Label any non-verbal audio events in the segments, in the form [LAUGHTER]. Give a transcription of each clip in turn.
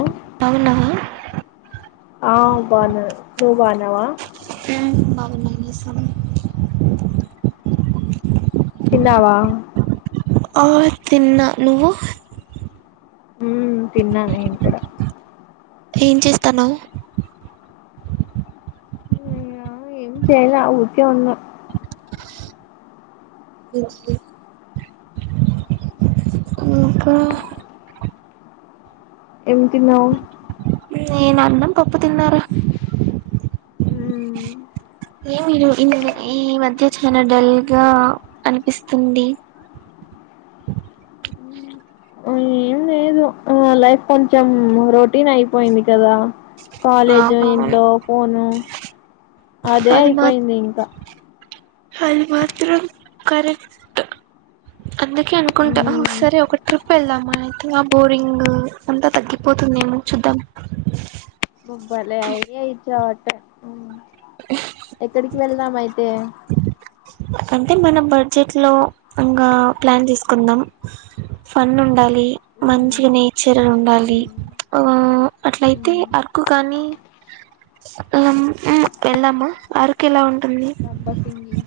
ఆ అవునా ఆ బాన్న నువ్వు బావున్నావా ఉం బాగున్నా ఎం చేస్తున్నావ్ తిన్నావా ఆ తిన్న నువ్వు ఉం తిన్నా నేను కూడా ఏం చేస్తున్నావ్ అయ్యా ఏం చేయలా ఊరికే వన్న ఇంకా ఏం తిన్నావు నేను అన్నం పప్పు తిన్నారా మ్మ్, ఏ మీరు ఇ ఈ మధ్య చాలా డల్గా అనిపిస్తుంది ఏం లేదు ఆ లైఫ్ కొంచెం రొటీన్ అయిపోయింది కదా కాలేజు అవును ఇంట్లో ఫోను అదే అది మా అయిపోయింది. ఇంక అది మాత్రం కరెక్ట్. అందుకే అనుకుంట. సరే ఉమ్ ఒక ట్రిప్ వెళ్దాం. మనకి ఆ బోరింగ్ అంత తగ్గిపోతుందేమో! చూద్దాం. భలే! ఐడియ ఇచ్చావ్ [UNINTELLIGIBLE] ఎక్కడికి వెళ్ దా మయితే అంటే మన బడ్జెట్ లో ఇంకా ప్లాన్ చేసుకుందాం ఫన్ ఉండాలి. ఉమ్ మంచిగ నేచర్గ ఉండాలి. ఆఁ అట్లయితే ఉమ్ అరకు కానీ, ఊఁ వెళ్దామా? అరకు ఎలా ఉంటుంది? లంబసింగి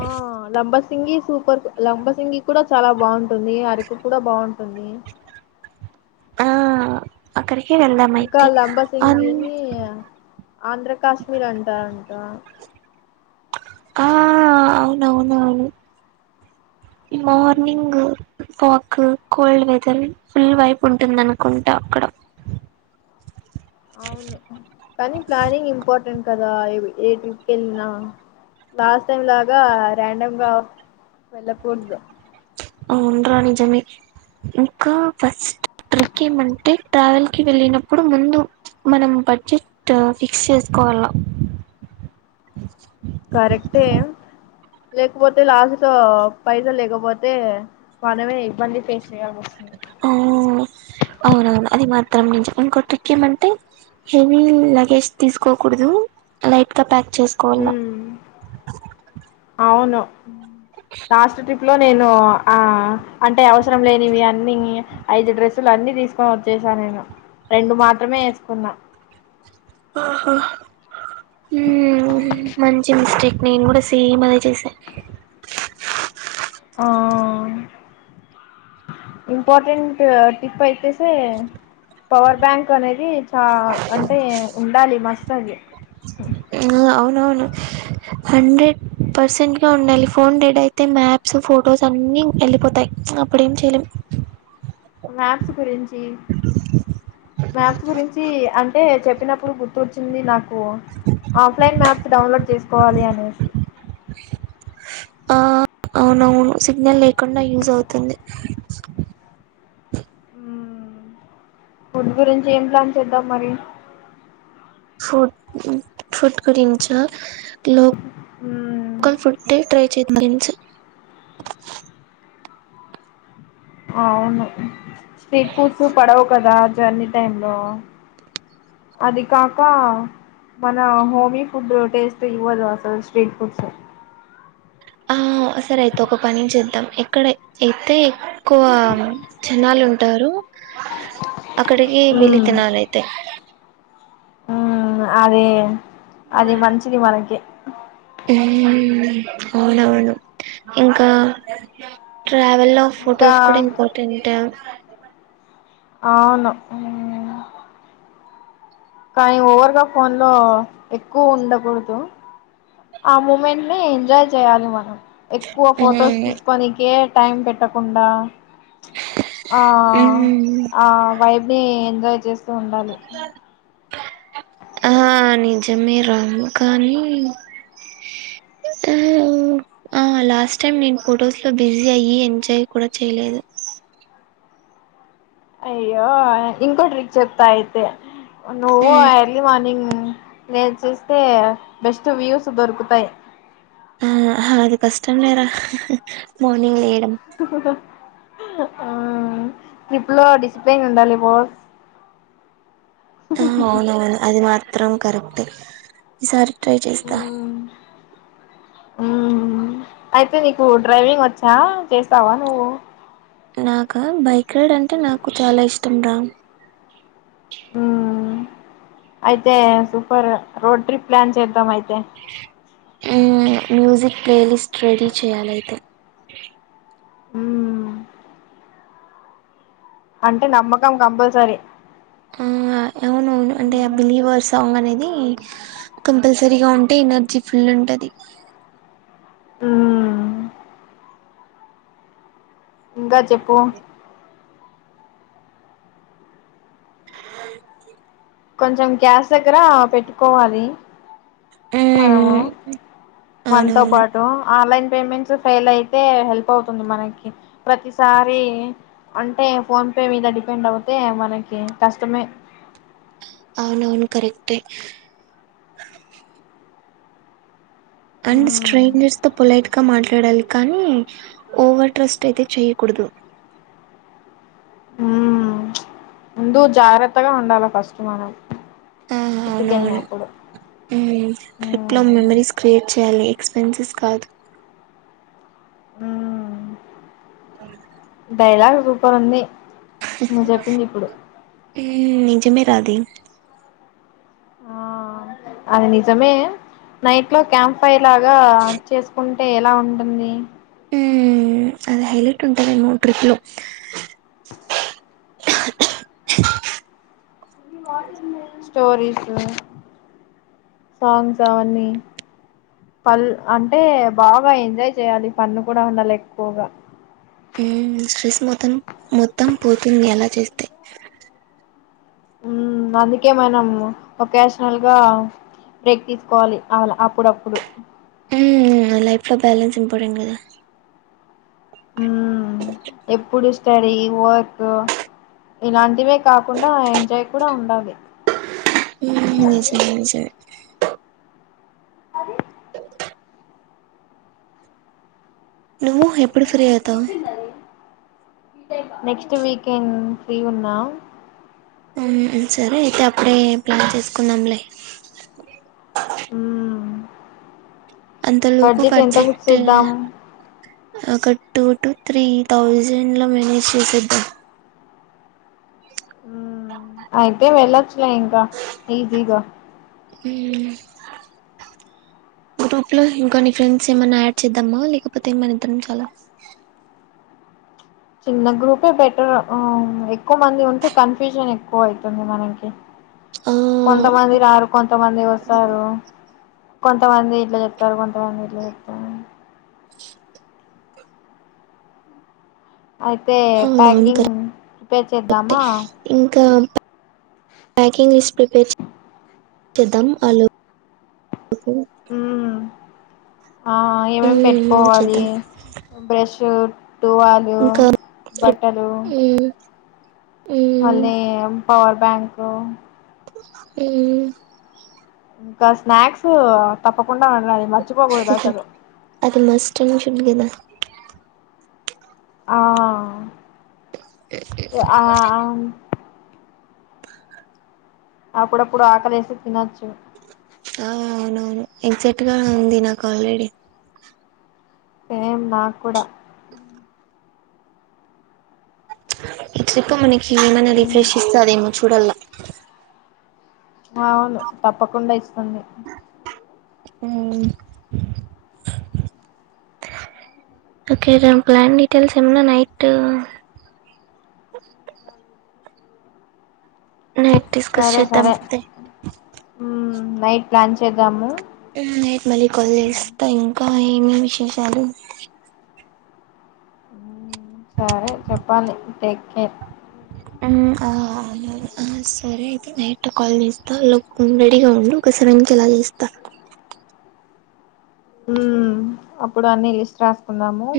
ఆ లంబసింగి సూపర్! లంబసింగి కూడా చాలా బాగుంటుంది. అరకు కూడా బాగుంటుంది. ఆ అక్కడె. ఇంకా లంబసింగినీ ఆంధ్ర కాశ్మీర్ అంటా దా. ఆహ్! అవునవునవును. ఇ ఉమ్, morning. Pak, cold weather full వైపు ఉంటుందనుకుంటా. అక్కడ అవును కనీ, ప్లానింగ్ ఇంపార్టెంట్. కదా! ఏ ట్రిప్ ఎళ్ళినా లాస్ట్ టైం లాగా, రాండమ్ గా వెళ్ళకూడదు. ఔన్రా నిజమే! ఇంకా ఫస్ట్ ట్రిక్ ఏమంటే ట్రావెల్ కి వెళ్ళినప్పుడు, ముందు మనం బడ్జెట్ ఫిక్స్ చేసుకోవాల. కరెక్టే! లేకపోతె! లాస్ట్ కూ పైసల్ లేకపోతే, మనమే ఇబ్బంది ఫేస్ చేయాల్సి వస్తుంది ఆ అవునవును అది మత్ అం నుంచి ఇంకో ట్రిక్ ఏమంటే, హెవీ లగేజ్ తీసుకోకూడదు లైట్గ ప్యాక్ చేసుకోవల్ల. ఉమ్, అవును. లాస్ట్ ట్రిప్ లో నేను, ఆ అంటే అవసరం లేనివి అన్నీ ఐదు డ్రెస్సులన్నీ తీసుకొని వచ్చేసా నేను. రెండు మాత్రమే ఏసుకున్నా. ఆహా! మ్మ్ మంచి మిస్టేక్ నేను గుడ సేమ్ అదే చేశ ఆ ఇంపార్టెంట్ టిప్ అయితే సే పవర్ బ్యాంక్ అనేది, చా అంటే ఉండాలి మస్ట్ తది మ్మ్ అవు అవును. హండ్రెడ్ పర్సెంట్ గా ఉండాలి. ఫోన్ డెడ్ అయితే మ్యాప్స్, ఫొటోస్ అన్ని ఎళ్ళిపోతయ్ అప్పుడేం చేయలేం. మ్యాథ్స్ గురించి, మ్యాథ్స్ గురించి అంటే? చెప్పినప్పుడు గుర్తొచ్చింది. నాక్ కు ఆఫ్లైన్ మ్యాప్స్ డౌన్లోడ్ చేసుకోవాలి అనేసి ఆ అవునవును సిగ్నల్ లేకుండా యూజ్ అవుతుంది మ్మ్ ఫుడ్ గురించి ఏం ప్లాన్ చేద్దాం మరి ఫుడ్ మ్మ్ గురించా లోక్ కల్ ఫుడ్డే ట్రై చెట్నింగ్స్ అవును స్ట్రీట్ ఫుడ్స్ పడవు కదా జర్నీ టైమ్ లో అది కాక మన హోమీ ఫుడ్ టేస్ట్ ఇవ్వదు అసలు స్ట్రీట్ ఫుడ్స్ ఆ.... సరే అయితే ఒక పని చేద్దాం. ఇక్ అక్కడ అయితే క్కువ జనాలు ఉన్ టారు అక్కడకి వెళ్ళి తినాలి అయితే మ్మ్..... అదే అది మంచిది మనకే మ్మ్.... అవునవును ఇంకా ట్రావెల్లో ఇంకా ఫోటోస్ కూడా ఇంపార్టెంటే అవును మ్మ్ కానీ ఓవర్ గా ఫోన్ లో ఎక్కువ ఉండకూడదు ఆ మూమెంట్ నీ ఎంజాయ్ చేయాలి మనం ఎక్కువ ఫొటోస్ మ్మ్ తీసుకోనికే టైమ్ పెట్టకుండా ఆ మ్మ్ ఆ ఆ వైబ్ నీ ఎన్ సేవ్ చెస్ తో ఉండాలి ఆ నిజమే రాము కానీ, ఆ లాస్ట్ టైమ్ నేను ఫొటోస్ లో బిజీ అయ్యి, ఎంజాయ్ కూడా చేయలేదు. అయ్యో ఇంకోటి రిచ్ చెప్తా అయితే నువు మ్మ్. ఎర్లీ మార్నింగ్ నేను చూస్తే బెస్ట్ వ్యూస్ దొరుకుతాయి. ఆ అది కష్టం లేరా మార్నింగ్ లేట్ హహహ [UNINTELLIGIBLE] ఆ ట్రిప్ లో డిసిప్లయిన్ ఉండాలి బాస్ ఆ అవునవును అది మాత్ర చిత్రం కరెక్టే ఈ సారి ట్రై చేస్త ఉ అయితే నీకు డ్రైవింగ్ వచ్చా చేస్తావా నువ్వు. నాక బైక్ రైడ్ అంటే నాకు చాలా ఇష్టం రా. హు అయితే సూపర్ రోడ్ ట్రిప్ ప్లాన్ చేద్దాం. అయితే అంటే మ్మ్ మ్యూజిక్ ప్లేలిస్ట్ రెడీ చేయాలైతే ఊ అంటే నమ్మకం కంపల్సరీ. ఆ అవునవును అంటే ఆ బిలీవర్ సాంగ్ అనేది ఇ కంపల్సరీగా ఉంటే ఎనర్జీ ఫుల్ ఉంటది. ఆ ఇంకా చె ప్పు కొంచెం క్యాస్ దగ్గర పెట్టుకోవాలి. మనము మ్మ్ మనతో అవునవును పాటు ఆన్లైన్ పేమెంట్స్ ఫెయిల్ అయితే హెల్ప్ అవుతుంది. మనకి ప్రతిసారి అంటే ఫోన్ పే మీద డిపెండ్ అవుతే మనకి కష్టమే. అవున అవును కరెక్ట్. అండ్ మ్మ్ స్ట్రైంజర్స్ తో పొలైట్ మాట్లాడాలి కానీ ఓవర్ ట్రస్ట్ అయితే చేయకూడదు. ఉ ముందు జాగ్రత్తగా ఉండాలి ఫస్ట్ మనం. ఆ ట్రిప్కి అవునవును వెళ్ళినప్పుడు హు ట్రిప్ లో ఉమ్ మెమరీస్ క్రియేట్ చేయ్యాలి. స్పెన్సస్ కాదు. ఊ డైలాగ్ సూపరుంది నువ్వు చెప్పింది ఇప్పుడు ఉ నిజమే రాధే ఆ అది నిజమే నైట్ లో క్యాంప్ ఫై లాగా చేసుకుంటే ఎలా ఉంటుంది. ఉ అది హైలైట్ ఉంటాదెమో ట్రిప్ లో [UNINTELLIGIBLE] స్టోరీసు సాంగ్స్ అవన్నీ పల్ అంటే బాగా ఎంజాయ్ చేయాలి ఫన్ కూడా ఉండాలి ఎక్కువగా స్ట్రెస్ మొత్తం మొత్తం పోతుంది అలా చేస్తే ఉం అందుకే మనం ఒకేషనల్ గా బ్రేక్ తీసుకోవాలి అలా అప్పుడప్పుడు ఉమ్ లైఫ్ లో బ్యాలెన్స్ ఇంపార్టెంట్ కదా ఊమ్ ఎప్పుడు స్టడీ వర్క్ ఇలాంటివే కాకుండా ఎంజాయ్ కూడా ఉండాలి ఉమ్ నిజమే నిజమే అది నువ్వు ఎప్పుడు ఫ్రీ అవుతావ్ నెక్స్ట్ వీకెండ్ ఫ్రీ ఉన్నా సరే అయితే అప్పుడే ప్లాన్ చేసుకుందంలే హుమ్ అంతలోపు బడ్జెట్ ఒక టూ టూ త్రీ థౌజండ్ లో మేనేజ్ చేసేద్దాం ఊ అయితే వెళ్లచ్చులే ఇంకా ఈజీగా గ్రూప్ లో ఇంకోన్ని ఫ్రెండ్స్ ఏమన్నా యాడ్ చేద్దామా లేకపోతే మనిద్దరం చాలా చిన్న గ్రూపే బెటర్ ఊ ఎక్కువ మంది ఉంటే కన్ఫ్యూజన్ ఎక్కువ అవుతుంది మనకి ఆ కొంతమంది రారు కొంతమంది వస్తారు కొంతమంది ఇట్లా చెప్తారు కొంతమంది ఇట్లా చెప్తారు అయితే అవునవును ప్యాకింగ్ ప్రిపేర్ కరెక్టే చేద్దామా ఇంకా ప్యాకింగ్ లిస్ట్ ప్రిపేర్ చే చేద్దాం ఆలో లోపు మ్మ్ ఆ ఏమేమి పెట్టుకోవాలి చేద్దాం బ్రష్ టూవాలు ఇంకా బట్టలు మ్మ్ మ్మ్ మళ్ళీ పవర్ బ్యాంకు హు ఇంకా స్నాక్స్ తప్పకూ అది మస్ట్ అండ్ స్టుడ్ కదా ఆ ఆ అప్పుడప్పుడు ఆకలి వేస్తే తినొచ్చు ఆ అవునవును ఎక్సైట్గా ఉంది నాకు ఆల్రెడీ సేమ్ నాకు కూడా ఈ ట్రిప్ మనకి ఏమైనా రిఫ్రెష్ ఇస్తదేమో చూడల్ల ఆవును తప్పకుండా ఇస్తుంది హూ ఓకే దాని ప్లాన్ డీటెయిల్స్ ఏమైనా నైటు నైట్ డిస్కస్ సరే చేద్దాం సరే అంతే నైట్ ప్లాన్ చేద్దాము ఉ నైట్ మళ్ళీ కాల్ చేస్తా ఇంకా ఏమి విశేషాలు సరే చెప్పాలి టేక్ కేర్ ఉ ఆ ఆ సరే అయితే నైట్ కాల్ చేస్తా ఆ లోపు నువ్వు రెడీగా ఉండు ఒక సెవెన్ కి అలా చేస్తా ఉ అప్పుడు అన్ని లిస్ట్ రాస్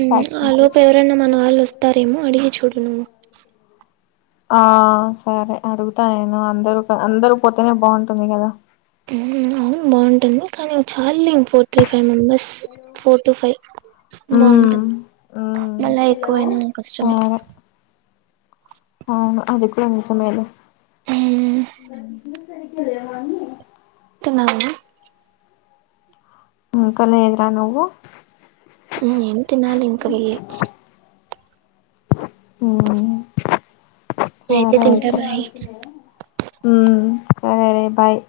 ఉ ఆ లోపు ఎవరైనా మన వాళ్ళు వస్తారేమో అడిగి చూడు హు ఆ సరే అడుగుతా నేను అందరు అందరు పోతేనే బాగుంటుంది కదా ఉ అవును బావుంటుంది కానీ చాల్లే ఫోర్ త్రీ ఫైవ్ మ మెంబర్స్ ఫోర్ టు ఫైవ్ ఉమ్, బావుంటది ఉమ్, మళ్ళా ఎక్కువైనా కష్టమె సరే అవును అది కూడా నిజమేలే ఉమ్ తిన్నావా ఊకనే ఏందిరా నువ్వు నేనేం తినాలి ఇంక పొయ్యి ఊ సరే తింటా అయితే బాయ్ ఊమ్ సరే బాయ్